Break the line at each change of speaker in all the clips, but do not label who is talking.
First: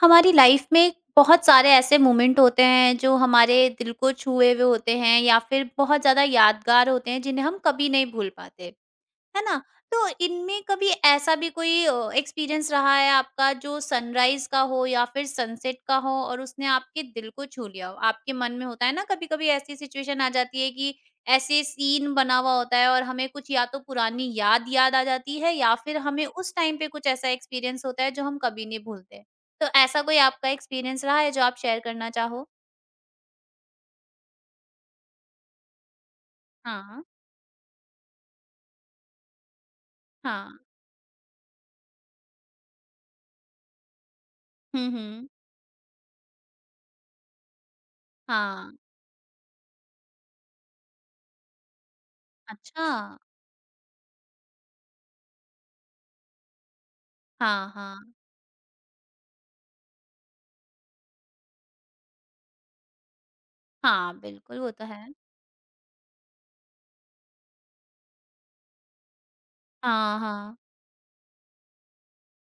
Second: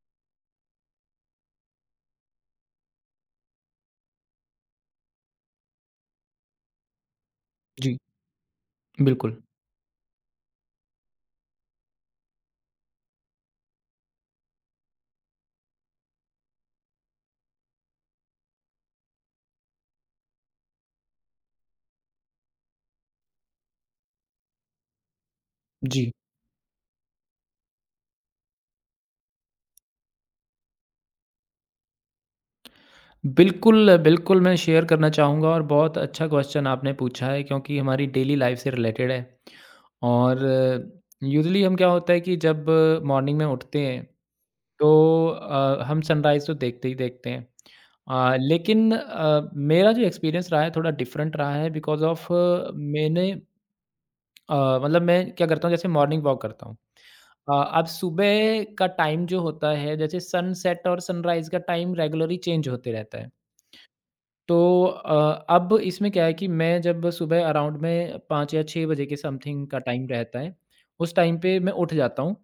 हमारी लाइफ में बहुत सारे ऐसे मोमेंट होते हैं जो हमारे दिल को छुए हुए होते हैं या फिर बहुत ज़्यादा यादगार होते हैं जिन्हें हम कभी
जी,
नहीं भूल पाते
बिल्कुल।
है ना? तो इनमें कभी ऐसा भी कोई एक्सपीरियंस रहा है आपका जो सनराइज़ का हो या फिर सनसेट का हो और उसने आपके दिल को छू लिया हो? आपके मन में होता है ना, कभी-कभी ऐसी सिचुएशन आ जाती है कि ऐसे सीन बना हुआ होता है और हमें कुछ या तो पुरानी याद याद आ जाती है या फिर
जी,
हमें उस टाइम पे कुछ ऐसा एक्सपीरियंस होता है जो हम कभी नहीं भूलते। तो ऐसा कोई आपका एक्सपीरियंस रहा है जो आप शेयर करना चाहो?
बिल्कुल, बिल्कुल मैं शेयर करना चाहूँगा और बहुत अच्छा क्वेश्चन आपने
हाँ,
पूछा है क्योंकि हमारी डेली लाइफ से रिलेटेड है। और
हाँ।
यूजुअली हम क्या होता है कि जब मॉर्निंग में उठते हैं
हुँ,
तो
हुँ।
हम सनराइज़ तो देखते ही देखते हैं।
हाँ।
लेकिन मेरा जो एक्सपीरियंस रहा है थोड़ा डिफरेंट रहा है बिकॉज़ ऑफ़
अच्छा।
मैंने, मतलब मैं क्या करता हूँ जैसे मॉर्निंग वॉक करता हूँ। अ,
हाँ,
अब
हाँ।
सुबह का टाइम जो होता है जैसे सनसेट और सनराइज़ का टाइम रेगुलरली चेंज होते रहता है।
हाँ,
तो
बिल्कुल, वो तो है।
अब इसमें क्या है कि मैं जब सुबह अराउंड में 5 या 6 बजे के समथिंग का टाइम
हाँ,
रहता है,
हाँ।
उस टाइम पे मैं उठ जाता हूँ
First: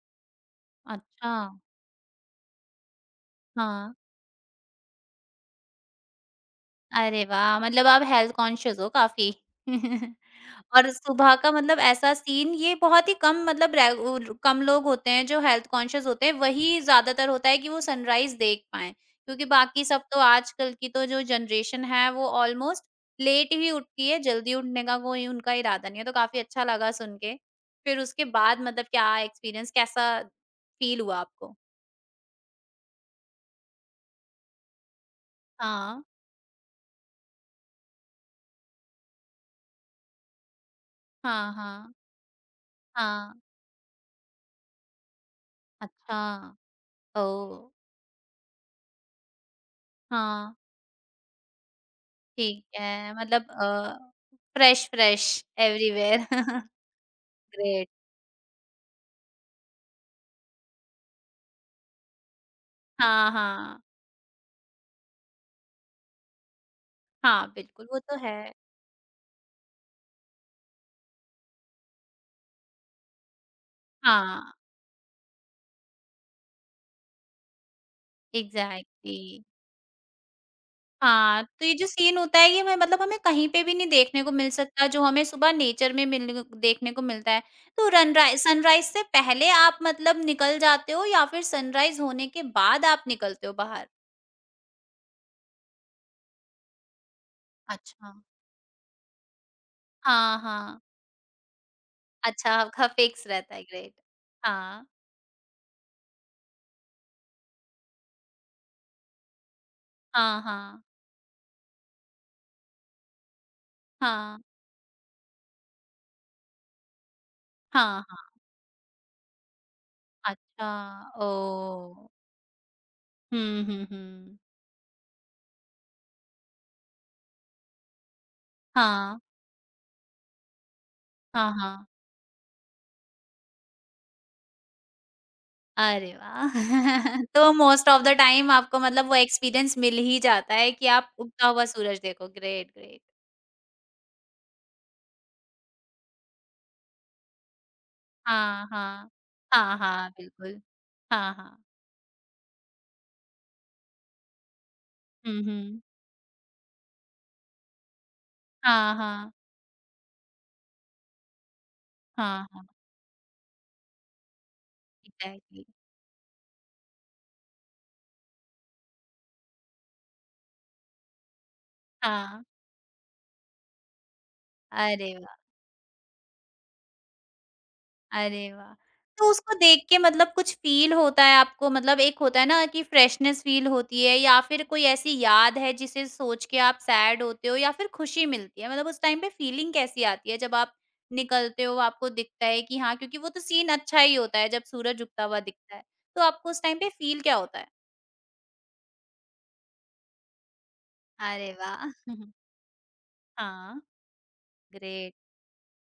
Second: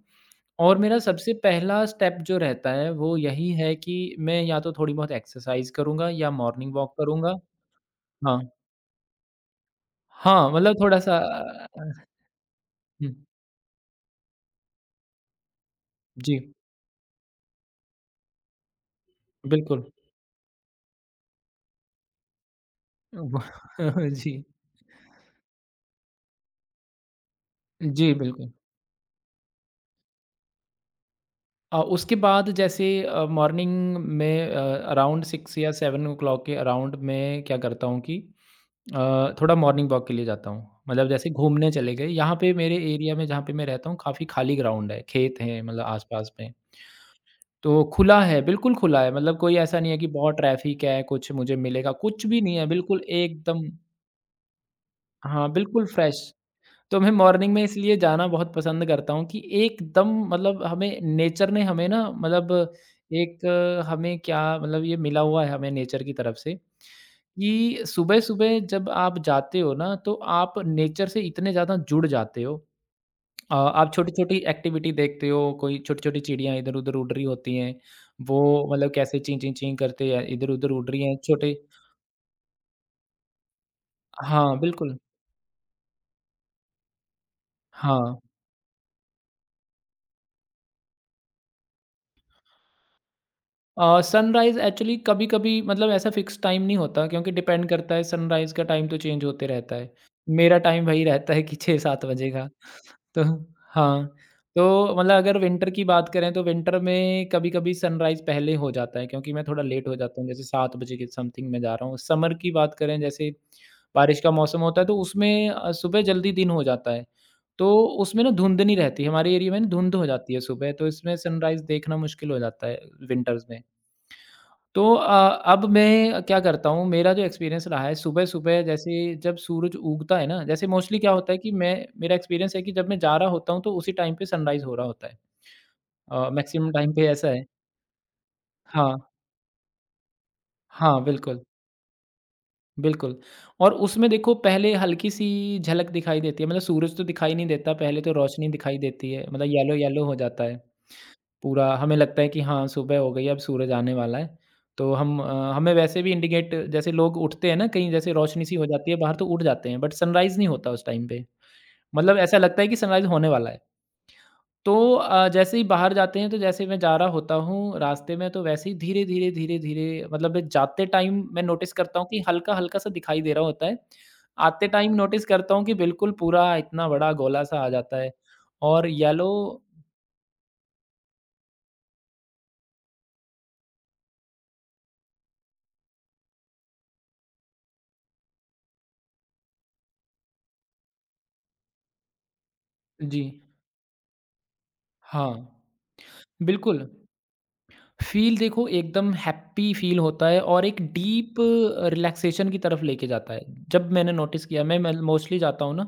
और मेरा
अच्छा,
सबसे पहला स्टेप जो रहता है वो यही है
हाँ।
कि मैं या तो थोड़ी बहुत एक्सरसाइज़ करूँगा या मॉर्निंग वॉक
अरे
करूँगा।
वाह! मतलब आप हेल्थ
हाँ,
कॉन्शियस हो काफ़ी।
हाँ, मतलब
और
थोड़ा-सा,
सुबह का मतलब ऐसा सीन ये बहुत
हुँ,
ही कम, मतलब रे उर कम लोग होते हैं जो हेल्थ कॉन्शियस होते हैं,
जी,
वही ज़्यादातर होता है कि वो सनराइज़ देख पाएँ। क्योंकि
बिल्कुल।
बाकी सब तो आजकल की तो जो जनरेशन है वो ऑलमोस्ट लेट ही उठती है,
जी,
जल्दी उठने का कोई उनका इरादा नहीं है। तो काफ़ी अच्छा लगा सुन के। फिर
जी,
उसके
बिल्कुल।
बाद मतलब क्या एक्सपीरियंस, कैसा फ़ील हुआ आपको?
उसके बाद जैसे मॉर्निंग में अराउंड 6 या 7
हाँ।
ओ'क्लॉक के अराउंड मैं क्या करता हूँ कि थोड़ा मॉर्निंग वॉक के लिए जाता हूँ। मतलब जैसे
हाँ,
घूमने
हाँ।
चले गए, यहाँ पे मेरे एरिया में
हाँ।
जहाँ पे मैं रहता हूँ काफ़ी खाली ग्राउंड है, खेत हैं मतलब
अच्छा,
आस-पास में।
ओह!
तो खुला है, बिल्कुल खुला है, मतलब कोई ऐसा नहीं है कि बहुत
हाँ,
ट्रैफ़िक है, कुछ मुझे मिलेगा, कुछ भी नहीं
ठीक
है, बिल्कुल
है, मतलब
एकदम
फ्रेश फ्रेश
हाँ, बिल्कुल फ्रेश।
एवरीवेयर।
तो मैं मॉर्निंग में
ग्रेट।
इसलिए जाना बहुत पसंद करता हूँ कि एकदम मतलब हमें नेचर ने हमें ना मतलब
हाँ,
एक
हाँ।
हमें क्या मतलब ये मिला हुआ है हमें नेचर की तरफ से
हाँ,
कि
बिल्कुल वो तो है।
सुबह-सुबह जब आप जाते हो ना तो आप नेचर से इतने ज़्यादा जुड़ जाते हो। आप छोटी-छोटी
हाँ,
एक्टिविटी देखते हो, कोई छोटी-छोटी चिड़ियाँ इधर-उधर उड़ रही होती हैं, वो मतलब कैसे
एग्ज़ैक्टली।
चीं, चीं, चीं करते हैं इधर-उधर उड़ रही हैं,
हाँ,
छोटे
तो ये जो सीन होता है ये हमें, मतलब हमें कहीं पे भी नहीं देखने को मिल
हाँ,
सकता
बिल्कुल।
जो हमें सुबह नेचर में मिलने को, देखने को मिलता है। तो
हाँ।
रनराइ सनराइज़ से पहले आप मतलब निकल जाते हो या फिर सनराइज़ होने के बाद आप निकलते हो बाहर?
सनराइज़ एक्चुअली कभी-कभी मतलब ऐसा फ़िक्स टाइम नहीं होता क्योंकि डिपेंड करता है
अच्छा।
सनराइज़ का टाइम तो चेंज होते रहता है।
हाँ,
मेरा
हाँ।
टाइम वही रहता है कि 6-7 बजे का।
अच्छा, आपका
तो
फिक्स रहता है। ग्रेट।
हाँ,
हाँ।
तो मतलब अगर विंटर की बात करें तो विंटर में कभी-कभी सनराइज़ पहले हो जाता है क्योंकि मैं थोड़ा लेट हो जाता हूँ,
हाँ,
जैसे 7
हाँ।
बजे के समथिंग मैं जा रहा हूँ। समर की बात करें जैसे बारिश का
हाँ,
मौसम होता है तो उसमें सुबह जल्दी दिन हो जाता है। तो
हाँ,
उसमें ना
हाँ।
धुंध नहीं रहती, हमारे एरिया में ना धुंध हो जाती है
अच्छा,
सुबह तो इसमें सनराइज़ देखना
ओह!
मुश्किल हो जाता है विंटर्स में।
हुँ, हुँ, हुँ।
तो अब मैं क्या करता हूँ, मेरा जो एक्सपीरियंस रहा है सुबह-सुबह जैसे
हाँ,
जब सूरज उगता है ना, जैसे मोस्टली क्या होता है कि
हाँ,
मैं
हाँ।
मेरा एक्सपीरियंस है कि जब मैं जा रहा होता हूँ, तो उसी टाइम पे सनराइज़ हो रहा होता है।
अरे वाह!
मैक्सिमम टाइम पे ऐसा है।
तो मोस्ट ऑफ द टाइम आपको
हाँ,
मतलब वो एक्सपीरियंस मिल ही जाता है कि
हाँ,
आप
बिल्कुल,
उगता हुआ सूरज देखो। Great, great.
बिल्कुल। और उसमें देखो पहले हल्की-सी झलक दिखाई देती है, मतलब सूरज तो दिखाई नहीं देता, पहले तो रोशनी
हाँ,
दिखाई देती
हाँ।
है, मतलब
हाँ,
येलो-येलो
हाँ,
हो जाता है।
बिल्कुल। हाँ, हाँ।
पूरा हमें लगता है कि हाँ, सुबह हो गई है, अब सूरज आने वाला है। तो
हुँ,
हमें
हुँ।
वैसे भी इंडिकेट जैसे लोग उठते हैं ना कहीं जैसे रोशनी सी हो जाती
हाँ,
है बाहर तो
हाँ।
उठ जाते हैं, बट सनराइज़ नहीं होता उस टाइम पे। मतलब ऐसा
हाँ,
लगता
हाँ।
है कि सनराइज़ होने वाला है। तो जैसे ही
एग्ज़ैक्टली।
बाहर जाते हैं तो जैसे मैं जा रहा होता हूँ रास्ते में तो वैसे ही धीरे-धीरे, धीरे-धीरे मतलब मैं जाते टाइम मैं नोटिस करता हूँ कि
हाँ।
हल्का-हल्का सा दिखाई दे रहा होता है। आते टाइम
अरे
नोटिस करता हूँ कि बिल्कुल पूरा इतना बड़ा गोला सा आ जाता है
अरे वाह!
और येलो,
तो उसको देख के मतलब कुछ फ़ील होता है आपको, मतलब एक होता है ना कि फ्रेशनेस फ़ील होती है या फिर कोई ऐसी याद है जिसे सोच के आप सैड होते हो या फिर खुशी मिलती है? मतलब उस टाइम पे फ़ीलिंग कैसी आती है जब आप निकलते हो, आपको दिखता है कि हाँ, क्योंकि
जी,
वो तो सीन अच्छा ही होता है जब सूरज उगता
हाँ,
हुआ दिखता है। तो आपको उस टाइम
बिल्कुल।
पे फ़ील क्या होता है?
फ़ील देखो एकदम हैप्पी फ़ील होता है और एक डीप
अरे वाह!
रिलैक्सेशन की तरफ लेके जाता है।
हाँ,
जब मैंने नोटिस किया मैं
ग्रेट।
मोस्टली जाता हूँ ना,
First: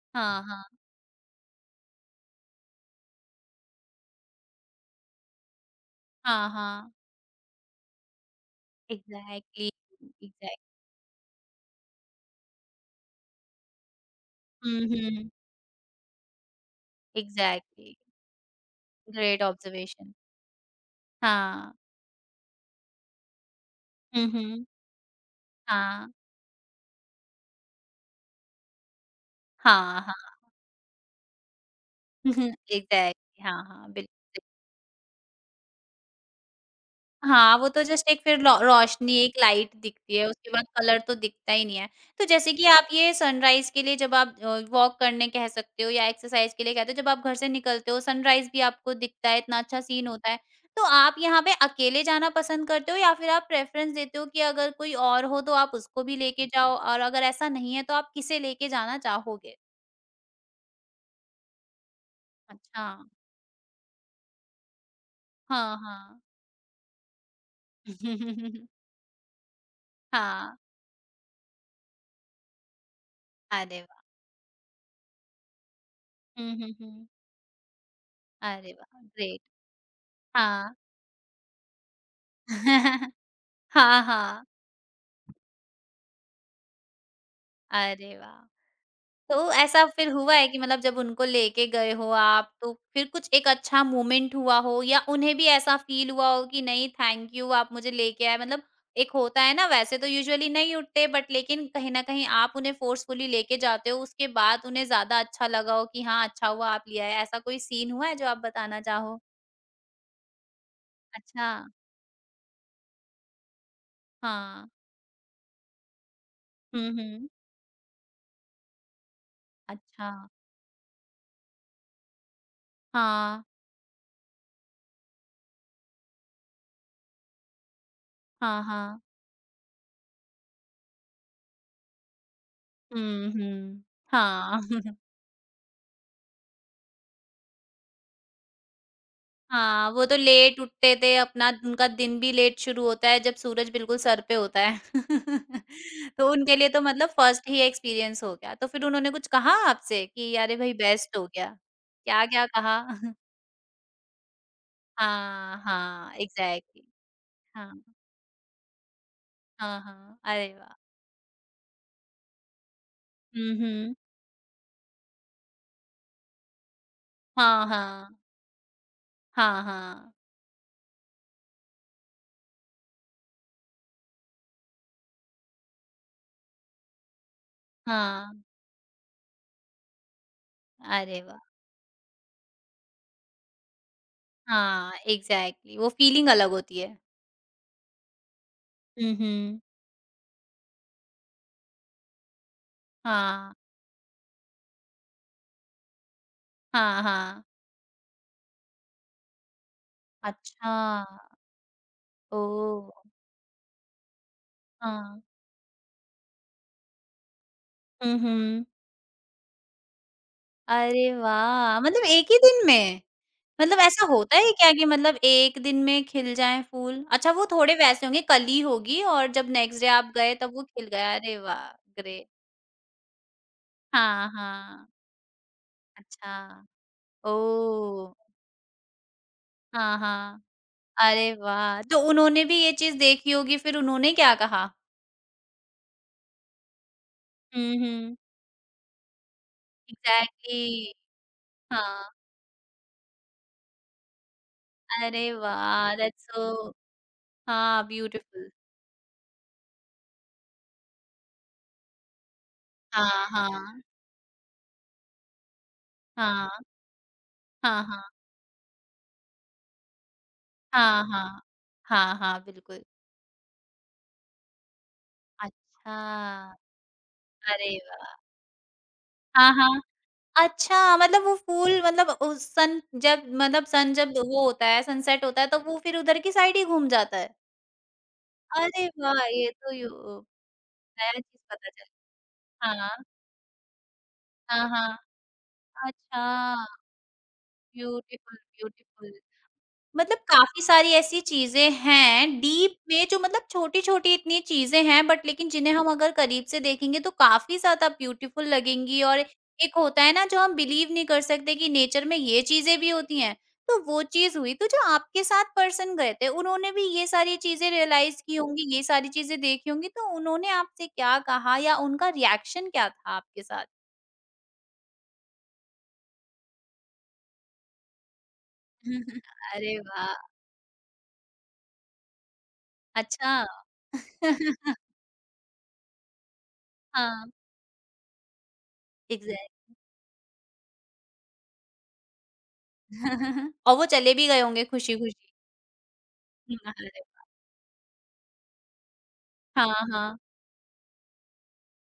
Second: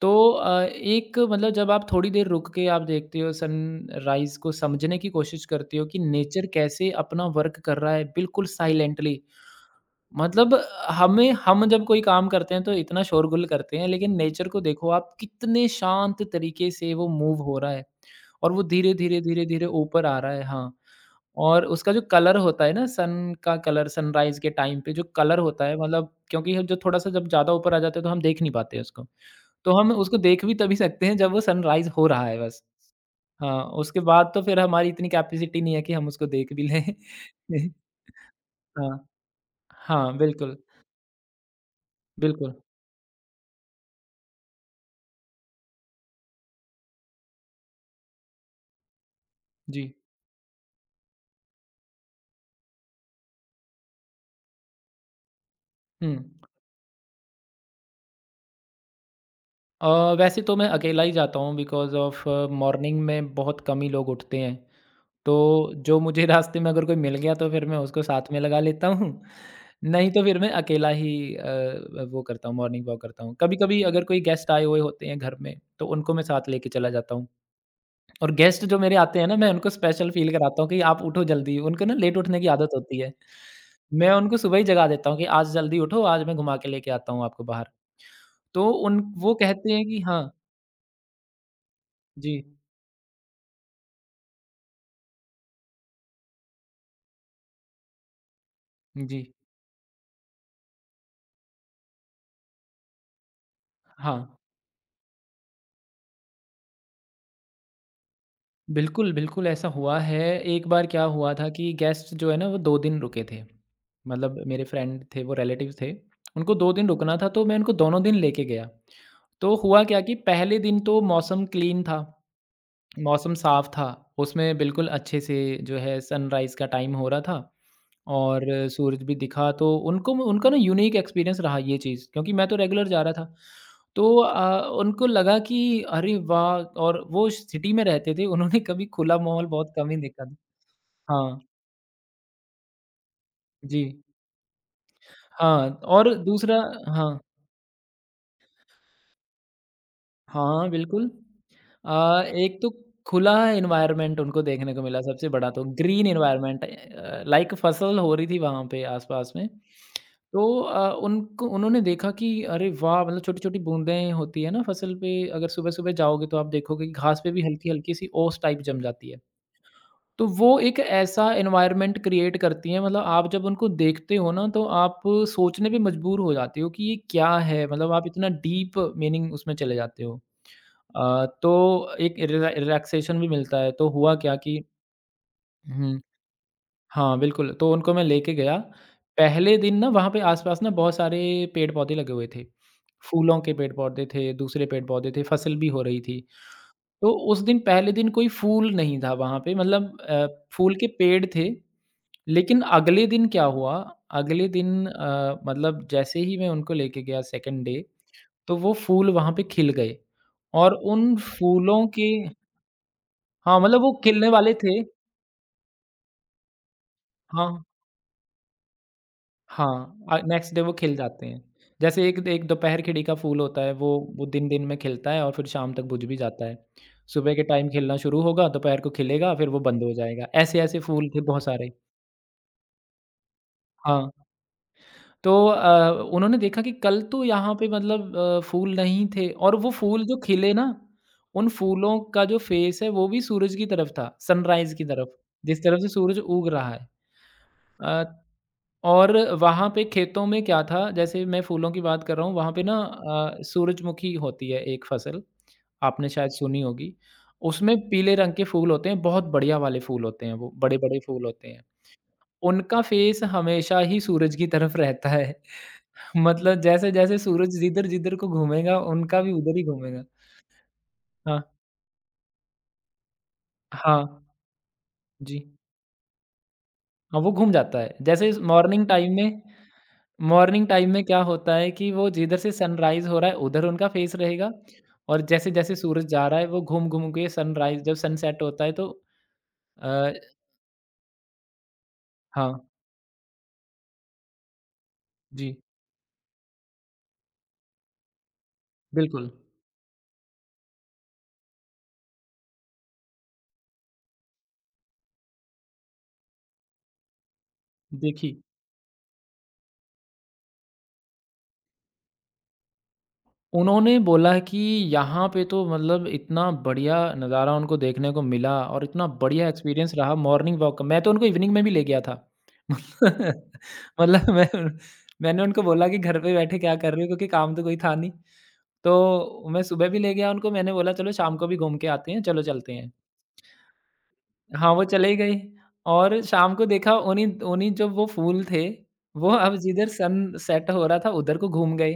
तो
हाँ, हाँ।
एक मतलब जब आप थोड़ी देर रुक के आप देखते हो सनराइज़ को समझने की कोशिश करते हो कि नेचर
हाँ,
कैसे
हाँ।
अपना वर्क कर रहा है बिल्कुल साइलेंटली।
एग्ज़ैक्टली,
मतलब
एग्ज़ैक्ट
हमें हम जब कोई काम करते हैं तो इतना शोरगुल करते हैं, लेकिन नेचर को
हुँ,
देखो आप
हुँ।
कितने शांत तरीके से वो मूव हो रहा है
एग्ज़ैक्टली,
और वो धीरे, धीरे,
ग्रेट
धीरे, धीरे ऊपर
ऑब्ज़र्वेशन।
आ रहा है। हाँ, और
हाँ।
उसका जो कलर होता है ना, सन का कलर
हुँ,
सनराइज़ के
हुँ।
टाइम पे जो कलर होता है मतलब
हाँ।
क्योंकि हम जो थोड़ा-सा जब ज़्यादा ऊपर आ जाते हैं तो हम देख नहीं पाते उसको। तो हम
हाँ,
उसको
हाँ।
देख भी तभी सकते हैं जब वो सनराइज़ हो रहा है बस।
एग्ज़ैक्टली,
हाँ,
हाँ, हाँ,
उसके बाद
बिल्कुल।
तो फिर हमारी इतनी कैपेसिटी नहीं है कि हम उसको देख भी लें।
हाँ, वो तो जस्ट एक फिर रौ
हाँ,
रोशनी, एक लाइट दिखती
हाँ,
है, उसके
बिल्कुल,
बाद कलर तो दिखता ही नहीं है। तो जैसे
बिल्कुल।
कि आप ये सनराइज़ के लिए जब आप वॉक करने, कह सकते हो या एक्सरसाइज़ के लिए कहते हो, जब आप घर से निकलते हो, सनराइज़ भी आपको दिखता है, इतना अच्छा
जी,
सीन होता है। तो आप यहाँ पे अकेले जाना पसंद करते हो या फिर आप प्रेफ़रेंस देते हो कि अगर कोई और हो तो आप उसको
हुँ।
भी लेके जाओ, और अगर ऐसा नहीं है तो आप किसे लेके जाना चाहोगे?
अ, वैसे तो मैं अकेला ही जाता हूँ बिकॉज़ ऑफ़
अच्छा।
मॉर्निंग में बहुत कम ही लोग उठते हैं। तो
हाँ,
जो
हाँ।
मुझे रास्ते में अगर कोई मिल गया तो फिर मैं उसको साथ में लगा लेता हूँ, नहीं तो फिर मैं
हाँ,
अकेला ही, वो करता हूँ मॉर्निंग वॉक करता हूँ।
अरे
कभी-कभी
वाह!
अगर कोई गेस्ट आए हुए होते हैं घर में तो उनको मैं साथ
हुँ,
लेके
हुँ,
चला
हुँ।
जाता हूँ और गेस्ट
अरे
जो मेरे
वाह!
आते हैं ना
ग्रेट।
मैं उनको स्पेशल फ़ील कराता हूँ
हाँ।
कि आप उठो जल्दी, उनको ना लेट उठने की आदत होती है।
हाँ,
मैं उनको
हाँ।
सुबह ही जगा देता हूँ कि आज जल्दी उठो, आज मैं घुमा के लेके आता हूँ आपको बाहर।
अरे वाह!
तो उन वो
तो
कहते हैं
ऐसा
कि
फिर
हाँ,
हुआ है कि मतलब जब उनको लेके गए हो
जी,
आप तो फिर कुछ एक अच्छा मोमेंट हुआ हो या उन्हें भी ऐसा फ़ील हुआ हो कि नहीं, थैंक यू, आप मुझे लेके आए। मतलब एक
जी,
होता है ना, वैसे तो यूजुअली नहीं उठते बट लेकिन कहीं न कहीं आप उन्हें फ़ोर्सफुली लेके जाते हो,
हाँ।
उसके बाद उन्हें ज़्यादा अच्छा लगा हो कि हाँ, अच्छा हुआ आप ले आए। ऐसा कोई सीन हुआ है जो आप बताना
बिल्कुल,
चाहो?
बिल्कुल ऐसा हुआ है। एक बार क्या हुआ था
अच्छा,
कि गेस्ट जो है ना वो 2 दिन रुके थे। मतलब मेरे
हाँ।
फ्रेंड थे, वो रिलेटिव्स थे। उनको 2 दिन
हुँ,
रुकना था
हुँ।
तो मैं उनको दोनों दिन लेके गया। तो हुआ क्या
अच्छा।
कि पहले दिन तो मौसम क्लीन था, मौसम
हाँ,
साफ था। उसमें बिल्कुल अच्छे से जो है सनराइज़ का टाइम हो रहा था। और
हाँ, हाँ।
सूरज भी दिखा तो उनको उनका ना यूनीक एक्सपीरियंस रहा ये चीज़ क्योंकि मैं तो रेगुलर जा रहा
हुँ,
था।
हुँ।
तो
हाँ।
उनको लगा कि अरे वाह! और वो सिटी में रहते थे उन्होंने कभी खुला माहौल बहुत कम
हाँ,
ही
वो तो
देखा था।
लेट उठते थे,
हाँ,
अपना उनका दिन भी लेट शुरू होता है जब सूरज
जी।
बिल्कुल सर पे होता है।
हाँ, और
तो
दूसरा
उनके लिए तो मतलब
हाँ।
फर्स्ट ही एक्सपीरियंस हो गया। तो फिर उन्होंने कुछ कहा आपसे कि अरे
हाँ,
भाई
बिल्कुल।
बेस्ट हो गया? क्या-क्या
एक तो
कहा?
खुला एनवायरनमेंट उनको देखने को मिला सबसे बड़ा
हाँ,
तो ग्रीन
हाँ,
एनवायरनमेंट,
एग्ज़ैक्टली।
लाइक
हाँ,
फसल हो रही थी वहाँ पे आस-पास में।
हाँ, हाँ।
तो
अरे वाह!
अ, उनको उन्होंने देखा कि अरे वाह! मतलब
हुँ,
छोटी-छोटी
हुँ।
बूँदें होती है ना फसल पे अगर सुबह-सुबह जाओगे तो आप देखोगे कि घास पे भी
हाँ,
हल्की-हल्की सी
हाँ।
ओस टाइप जम जाती है।
हाँ, हाँ।
तो वो एक ऐसा एनवायरनमेंट क्रिएट करती हैं मतलब आप जब उनको देखते हो ना तो आप सोचने पे मजबूर हो जाते हो कि ये क्या है? मतलब आप इतना
हाँ।
डीप मीनिंग उसमें चले जाते हो।
अरे वाह!
तो एक रिला रिलैक्सेशन भी मिलता है, तो हुआ क्या कि
हाँ, एग्ज़ैक्टली, वो
हुँ।
फ़ीलिंग अलग होती है।
हाँ, बिल्कुल, तो उनको मैं लेके गया।
हुँ,
पहले
हुँ।
दिन ना वहाँ पे आस-पास ना बहुत सारे पेड़-पौधे लगे हुए थे। फूलों के
हाँ,
पेड़-पौधे थे, दूसरे पेड़-पौधे थे, फसल भी हो रही थी।
हाँ,
तो उस
हाँ।
दिन पहले दिन कोई फूल नहीं था वहाँ पे मतलब, फूल
अच्छा,
के पेड़ थे, लेकिन अगले
ओह!
दिन क्या हुआ, अगले दिन,
हाँ।
मतलब जैसे ही मैं उनको लेके गया सेकंड डे,
हुँ,
तो
हुँ।
वो फूल वहाँ पे खिल गए और
अरे
उन
वाह!
फूलों
मतलब
के
एक ही दिन में?
हाँ,
मतलब
मतलब वो
ऐसा
खिलने
होता है
वाले
क्या
थे।
कि मतलब एक दिन में खिल जाएँ फूल? अच्छा, वो
हाँ,
थोड़े वैसे होंगे, कली होगी और जब नेक्स्ट डे
हाँ,
आप गए
नेक्स्ट
तब
डे
वो
वो
खिल
खिल
गया।
जाते
अरे
हैं।
वाह!
जैसे एक
ग्रेट।
एक दोपहर खिड़ी का फूल होता है, वो
हाँ,
दिन-दिन में
हाँ।
खिलता है और फिर शाम तक बुझ भी
अच्छा,
जाता है। सुबह के टाइम खिलना
ओह!
शुरू होगा, दोपहर को खिलेगा, फिर वो बंद हो
हाँ,
जाएगा।
हाँ।
ऐसे-ऐसे फूल थे
अरे
बहुत सारे।
वाह! तो उन्होंने भी ये चीज़ देखी होगी, फिर
हाँ,
उन्होंने क्या कहा?
तो उन्होंने देखा कि कल तो यहाँ पे
हुँ,
मतलब,
हुँ।
फूल नहीं थे और वो फूल जो खिले ना,
एग्ज़ैक्टली।
उन फूलों
हाँ,
का जो फेस है, वो भी सूरज की तरफ था, सनराइज़ की तरफ,
अरे
जिस तरफ से
वाह!
सूरज
दैट्स सो
उग रहा है।
हाँ,
अ
ब्यूटीफुल।
और वहाँ पे खेतों में क्या था, जैसे मैं फूलों की बात कर रहा हूँ, वहाँ पे ना,
हाँ, हाँ,
सूरजमुखी होती है एक फसल, आपने शायद
हाँ,
सुनी होगी। उसमें
हाँ, हाँ,
पीले रंग के फूल होते हैं, बहुत बढ़िया वाले फूल होते हैं वो, बड़े-बड़े
हाँ,
फूल
हाँ,
होते हैं।
हाँ, हाँ,
उनका
बिल्कुल।
फेस हमेशा ही सूरज की तरफ रहता है।
अच्छा,
मतलब जैसे-जैसे सूरज
अरे वाह!
जिधर-जिधर को घूमेगा, उनका भी
हाँ,
उधर ही
हाँ,
घूमेगा।
अच्छा मतलब वो
हाँ,
फूल मतलब उ सन जब मतलब सन
हाँ,
जब वो होता है, सनसेट
जी।
होता है तो वो फिर उधर की साइड ही घूम जाता
हाँ,
है?
वो घूम जाता है। जैसे इस मॉर्निंग
अरे
टाइम
वाह!
में
ये तो यू नया
क्या
चीज़
होता
पता
है कि
चली।
वो जिधर से
हाँ,
सनराइज़ हो रहा है, उधर उनका फेस रहेगा
हाँ, हाँ,
और जैसे-जैसे सूरज जा रहा है, वो
अच्छा,
घूम-घूम के सनराइज़ जब
ब्यूटीफुल,
सनसेट होता है तो
ब्यूटीफुल।
अ,
मतलब काफ़ी सारी ऐसी चीज़ें हैं
हाँ,
डीप में, जो मतलब छोटी-छोटी इतनी चीज़ें हैं बट लेकिन
जी,
जिन्हें हम अगर करीब से देखेंगे तो काफ़ी ज़्यादा ब्यूटीफुल लगेंगी। और
बिल्कुल।
एक होता है ना, जो हम बिलीव नहीं कर सकते कि नेचर में ये चीज़ें भी होती हैं। तो वो चीज़ हुई, तो जो आपके साथ पर्सन गए थे उन्होंने भी ये सारी चीज़ें रियलाइज़
देखी
की होंगी, ये सारी चीज़ें देखी होंगी, तो उन्होंने आपसे क्या कहा या उनका रिएक्शन क्या था आपके साथ?
उन्होंने बोला कि यहाँ पे तो मतलब इतना बढ़िया नज़ारा उनको देखने को मिला और इतना बढ़िया
अरे
एक्सपीरियंस रहा
वाह!
मॉर्निंग वॉक का। मैं तो उनको इवनिंग में भी ले गया था।
अच्छा।
मतलब मैं मैंने उनको बोला कि घर पे बैठे क्या कर रहे हो? क्योंकि
हाँ।
काम तो कोई था नहीं। तो मैं सुबह भी ले गया उनको, मैंने बोला चलो शाम को भी घूम के आते हैं, चलो चलते हैं।
और वो चले भी गए होंगे
हाँ, वो चले
खुशी-खुशी।
गई और शाम को देखा
अरे!
उन्हीं उन्हीं जो वो फूल थे, वो अब
हाँ,
जिधर
हाँ।
सनसेट हो रहा था उधर को घूम गए।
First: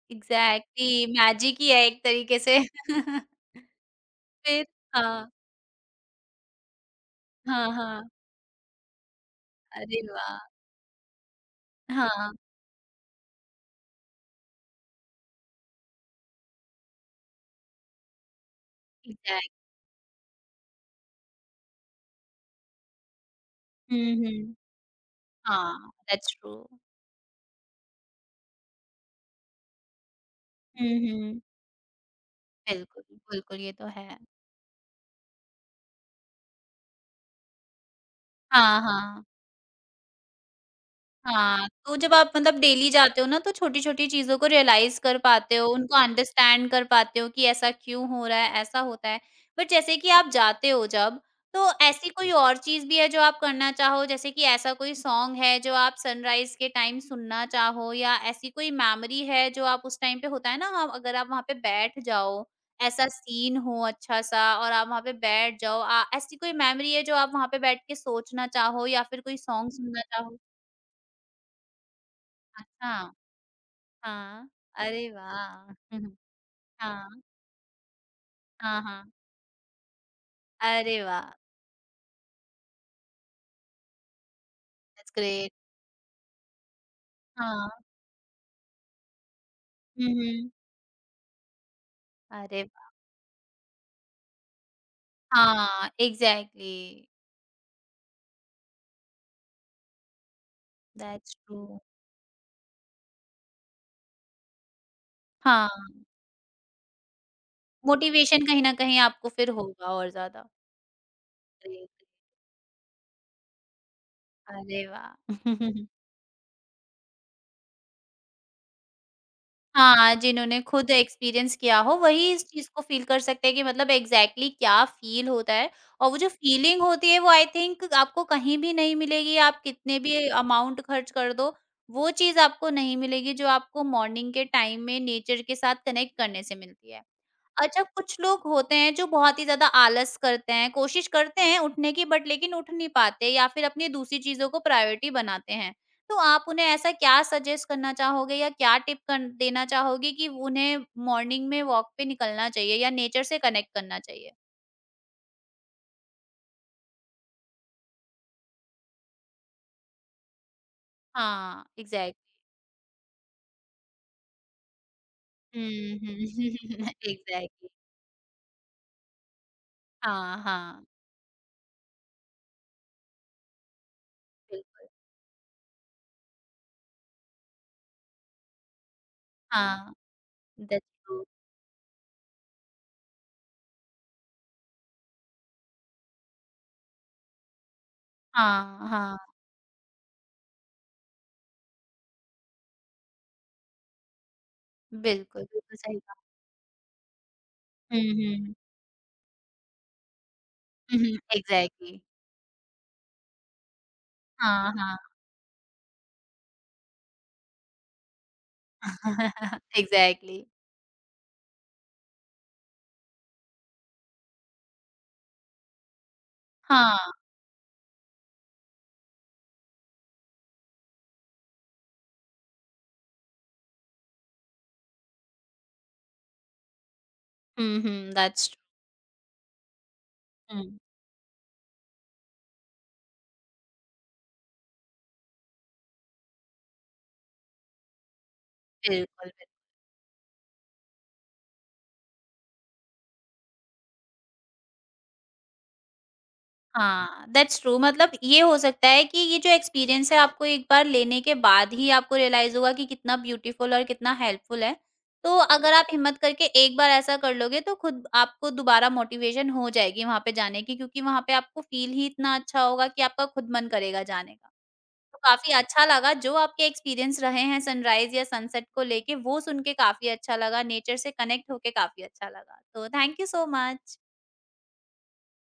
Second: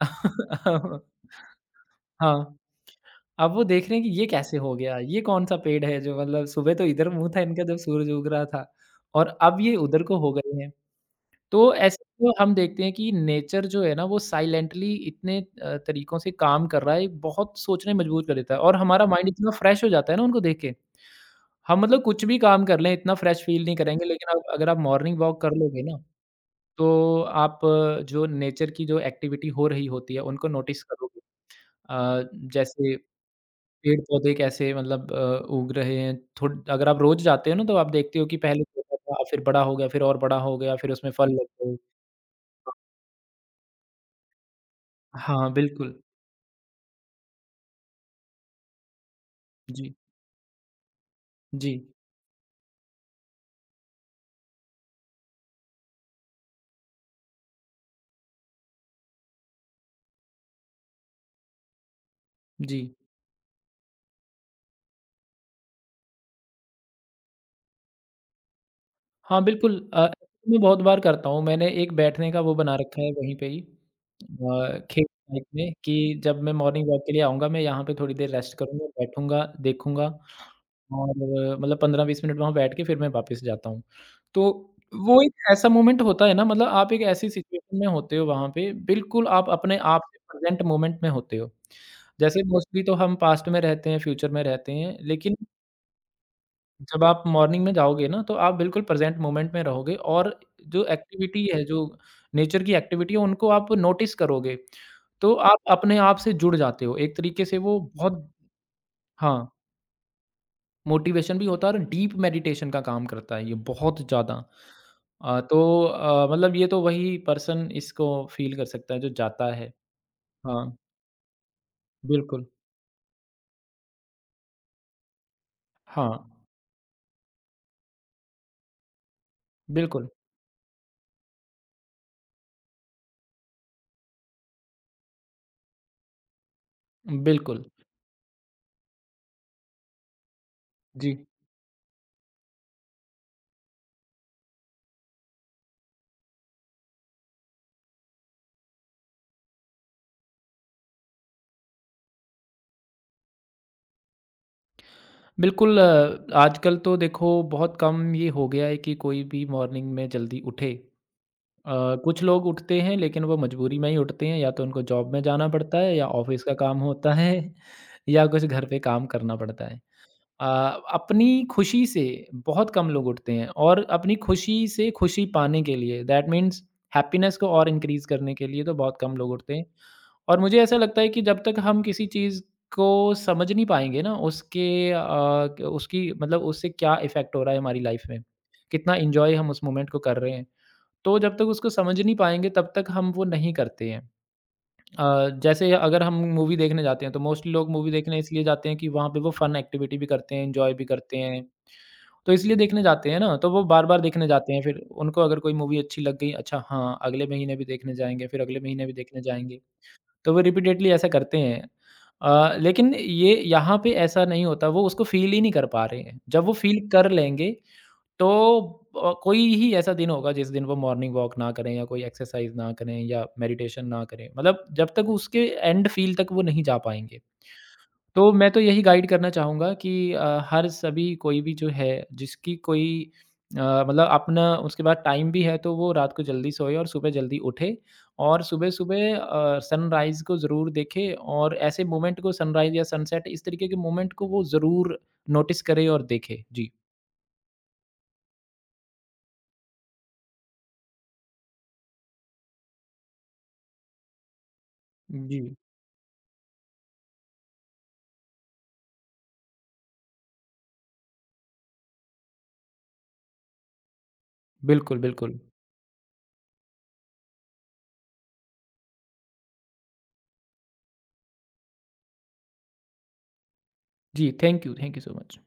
एग्ज़ैक्टली, मैजिक ही है एक तरीके
हाँ,
से।
अब वो देख रहे हैं कि ये कैसे
फिर?
हो गया? ये
हाँ।
कौन-सा पेड़ है जो मतलब सुबह तो इधर मुँह था इनका
हाँ,
जब
हाँ।
सूरज उग रहा था और अब ये
अरे
उधर को हो
वाह!
गए हैं। तो ऐसे
हाँ,
तो हम देखते हैं कि नेचर जो है ना वो साइलेंटली इतने तरीकों से काम कर रहा है, बहुत सोचने मजबूर कर देता है और हमारा माइंड इतना
एग्ज़ैक्ट
फ्रेश हो जाता है ना उनको देख के। हम मतलब कुछ भी काम कर लें इतना फ्रेश फ़ील नहीं
हुँ,
करेंगे लेकिन आप
हुँ।
अगर आप मॉर्निंग वॉक कर लोगे
हाँ,
ना,
दैट्स ट्रू।
तो आप जो नेचर की जो एक्टिविटी हो रही होती है उनको नोटिस
हुँ,
करोगे।
हुँ।
जैसे
बिल्कुल, बिल्कुल ये तो है।
पेड़-पौधे कैसे मतलब उग रहे हैं, थो अगर आप रोज़ जाते हो ना तो आप देखते हो कि पहले
हाँ,
छोटा था,
हाँ।
फिर बड़ा हो गया, फिर और बड़ा हो गया, फिर उसमें फल लग
हाँ,
गए।
तो जब आप मतलब डेली जाते हो ना, तो छोटी-छोटी चीज़ों को रियलाइज़ कर
हाँ,
पाते हो,
बिल्कुल।
उनको अंडरस्टैंड कर पाते हो कि ऐसा क्यों हो रहा है, ऐसा होता है। बट
जी,
जैसे कि आप जाते हो जब, तो
जी,
ऐसी कोई और चीज़ भी है जो आप करना चाहो? जैसे कि ऐसा कोई सॉन्ग है जो आप सनराइज़ के टाइम सुनना चाहो या ऐसी कोई मेमोरी है जो आप उस टाइम पे होता है ना हम, अगर आप वहाँ पे बैठ जाओ,
जी।
ऐसा सीन हो अच्छा-सा और आप वहाँ पे बैठ जाओ, ऐसी कोई मेमोरी है जो आप वहाँ पे बैठ के सोचना चाहो या फिर कोई
हाँ,
सॉन्ग
बिल्कुल
सुनना चाहो?
मैं बहुत बार करता हूँ। मैंने एक बैठने का वो बना
अच्छा।
रखा है वहीं पे ही
हाँ,
खेत
अरे
टाइप में
वाह!
कि जब मैं मॉर्निंग वॉक
हाँ,
के लिए आऊँगा, मैं यहाँ पे थोड़ी देर रेस्ट
हाँ,
करूँगा,
हाँ।
बैठूँगा, देखूँगा
अरे
और
वाह!
मतलब 15-20 मिनट वहाँ बैठ के फिर मैं वापस जाता हूँ। तो
दैट्स
वो एक
ग्रेट।
ऐसा मोमेंट होता है ना मतलब आप एक ऐसी
हाँ,
सिचुएशन में होते हो वहाँ पे, बिल्कुल आप अपने आप
हुँ,
से
हुँ।
प्रेज़ेंट मोमेंट में होते हो। जैसे
अरे
मोस्टली
वाह!
तो हम पास्ट में रहते हैं, फ्यूचर में रहते हैं, लेकिन
हाँ,
जब
एग्ज़ैक्टली,
आप मॉर्निंग में जाओगे ना, तो आप बिल्कुल प्रेज़ेंट मोमेंट में रहोगे और जो
दैट्स
एक्टिविटी
ट्रू।
है, जो नेचर की एक्टिविटी है, उनको आप नोटिस करोगे, तो आप
हाँ,
अपने आप से जुड़ जाते हो। एक तरीके से वो बहुत
मोटिवेशन कहीं न कहीं आपको फिर
हाँ,
होगा और ज़्यादा।
मोटिवेशन भी होता है और
ग्रेट,
डीप मेडिटेशन का काम करता है ये बहुत ज़्यादा।
अरे वाह!
अ, तो अ, मतलब ये तो वही पर्सन इसको फ़ील कर सकता है जो जाता है।
हाँ, जिन्होंने
हाँ,
खुद एक्सपीरियंस किया हो, वही इस
बिल्कुल।
चीज़ को फ़ील कर सकते हैं कि मतलब एग्ज़ैक्टली क्या फ़ील होता है।
हाँ,
और वो जो फ़ीलिंग होती है, वो आई थिंक आपको कहीं भी नहीं मिलेगी। आप कितने
बिल्कुल,
भी अमाउंट खर्च कर दो, वो चीज़ आपको नहीं मिलेगी, जो आपको मॉर्निंग के टाइम में नेचर के साथ कनेक्ट करने से मिलती है।
बिल्कुल।
अच्छा, कुछ लोग होते हैं जो बहुत ही ज़्यादा आलस करते हैं, कोशिश
जी।
करते हैं उठने की बट लेकिन उठ नहीं पाते या फिर अपनी दूसरी चीज़ों को प्रायोरिटी बनाते हैं। तो आप उन्हें ऐसा क्या सजेस्ट करना चाहोगे या क्या टिप कन देना चाहोगे कि उन्हें मॉर्निंग में वॉक पे निकलना चाहिए या नेचर से कनेक्ट करना चाहिए?
बिल्कुल आजकल तो देखो बहुत कम ये हो गया है कि कोई भी मॉर्निंग में जल्दी उठे।
हाँ,
अ,
एग्ज़ैक्ट
कुछ लोग उठते हैं लेकिन वो मजबूरी में ही उठते हैं या तो उनको जॉब में जाना पड़ता है
हुँ,
या
हुँ।
ऑफिस का काम होता है
एग्ज़ैक्टली।
या कुछ घर पे काम करना पड़ता है।
हाँ,
अ,
हाँ,
अपनी खुशी से बहुत कम लोग उठते हैं और अपनी खुशी
बिल्कुल।
से खुशी पाने के लिए दैट मीन्स हैप्पीनेस को और इंक्रीज़ करने के लिए तो बहुत कम लोग उठते हैं।
हाँ,
और मुझे ऐसा
दैट्स
लगता है कि
ट्रू।
जब तक हम किसी चीज़ को समझ नहीं पाएँगे ना उसके अ, क उसकी मतलब उससे क्या इफ़ेक्ट हो रहा है हमारी लाइफ़ में,
हाँ,
कितना
हाँ,
एन्जॉय हम उस मोमेंट को कर रहे हैं, तो जब तक उसको समझ नहीं पाएँगे तब तक हम वो नहीं करते हैं।
बिल्कुल,
जैसे
बिल्कुल सही
अगर हम
कहा।
मूवी देखने जाते हैं तो मोस्टली लोग मूवी
हुँ,
देखने इसलिए
हुँ।
जाते हैं कि वहाँ पे वो फन एक्टिविटी भी करते हैं, एन्जॉय भी
हुँ,
करते
हुँ,
हैं।
एग्ज़ैक्टली।
तो इसलिए देखने जाते हैं ना, तो वो बार-बार देखने जाते हैं
हाँ,
फिर
हाँ।
उनको अगर कोई मूवी अच्छी लग गई, अच्छा हाँ, अगले महीने भी देखने जाएँगे, फिर अगले महीने भी देखने जाएँगे। तो वो
एग्ज़ैक्टली।
रिपीटेडली ऐसा करते हैं। लेकिन ये यहाँ पे ऐसा नहीं होता, वो उसको फ़ील ही नहीं कर पा रहे हैं। जब वो फ़ील
हाँ,
कर लेंगे तो कोई ही ऐसा दिन होगा जिस दिन वो मॉर्निंग वॉक ना करें या कोई एक्सरसाइज़ ना करें या मेडिटेशन ना करें। मतलब जब तक उसके एंड फ़ील तक वो नहीं जा पाएँगे।
हुँ, हुँ,
तो
दैट्स
मैं
ट्रू।
तो यही गाइड करना चाहूँगा कि हर
हुँ,
सभी कोई भी जो है जिसकी कोई अ, मतलब अपना उसके बाद टाइम भी है तो वो रात को जल्दी सोए और सुबह जल्दी उठे और सुबह-सुबह
बिल्कुल, बिल
सनराइज़ को ज़रूर देखे और ऐसे मोमेंट को सनराइज़ या सनसेट इस तरीके के मोमेंट को वो ज़रूर नोटिस करे और देखे। जी।
हाँ, दैट्स ट्रू, मतलब ये हो सकता है कि ये जो एक्सपीरियंस है आपको एक बार लेने के बाद ही आपको रियलाइज़ होगा कि कितना ब्यूटीफुल और कितना हेल्पफुल है। तो
जी।
अगर आप हिम्मत करके एक बार ऐसा कर लोगे तो खुद आपको दोबारा मोटिवेशन हो जाएगी वहाँ पे जाने की, क्योंकि वहाँ पे आपको फ़ील ही इतना अच्छा होगा कि आपका खुद मन करेगा जाने का।
बिल्कुल,
तो
बिल्कुल।
काफ़ी अच्छा लगा जो आपके एक्सपीरियंस रहे हैं सनराइज़ या सनसेट को लेके, वो सुन के काफ़ी अच्छा लगा, नेचर से कनेक्ट होके काफ़ी अच्छा लगा। तो थैंक यू सो मच।
जी, थैंक यू सो मच।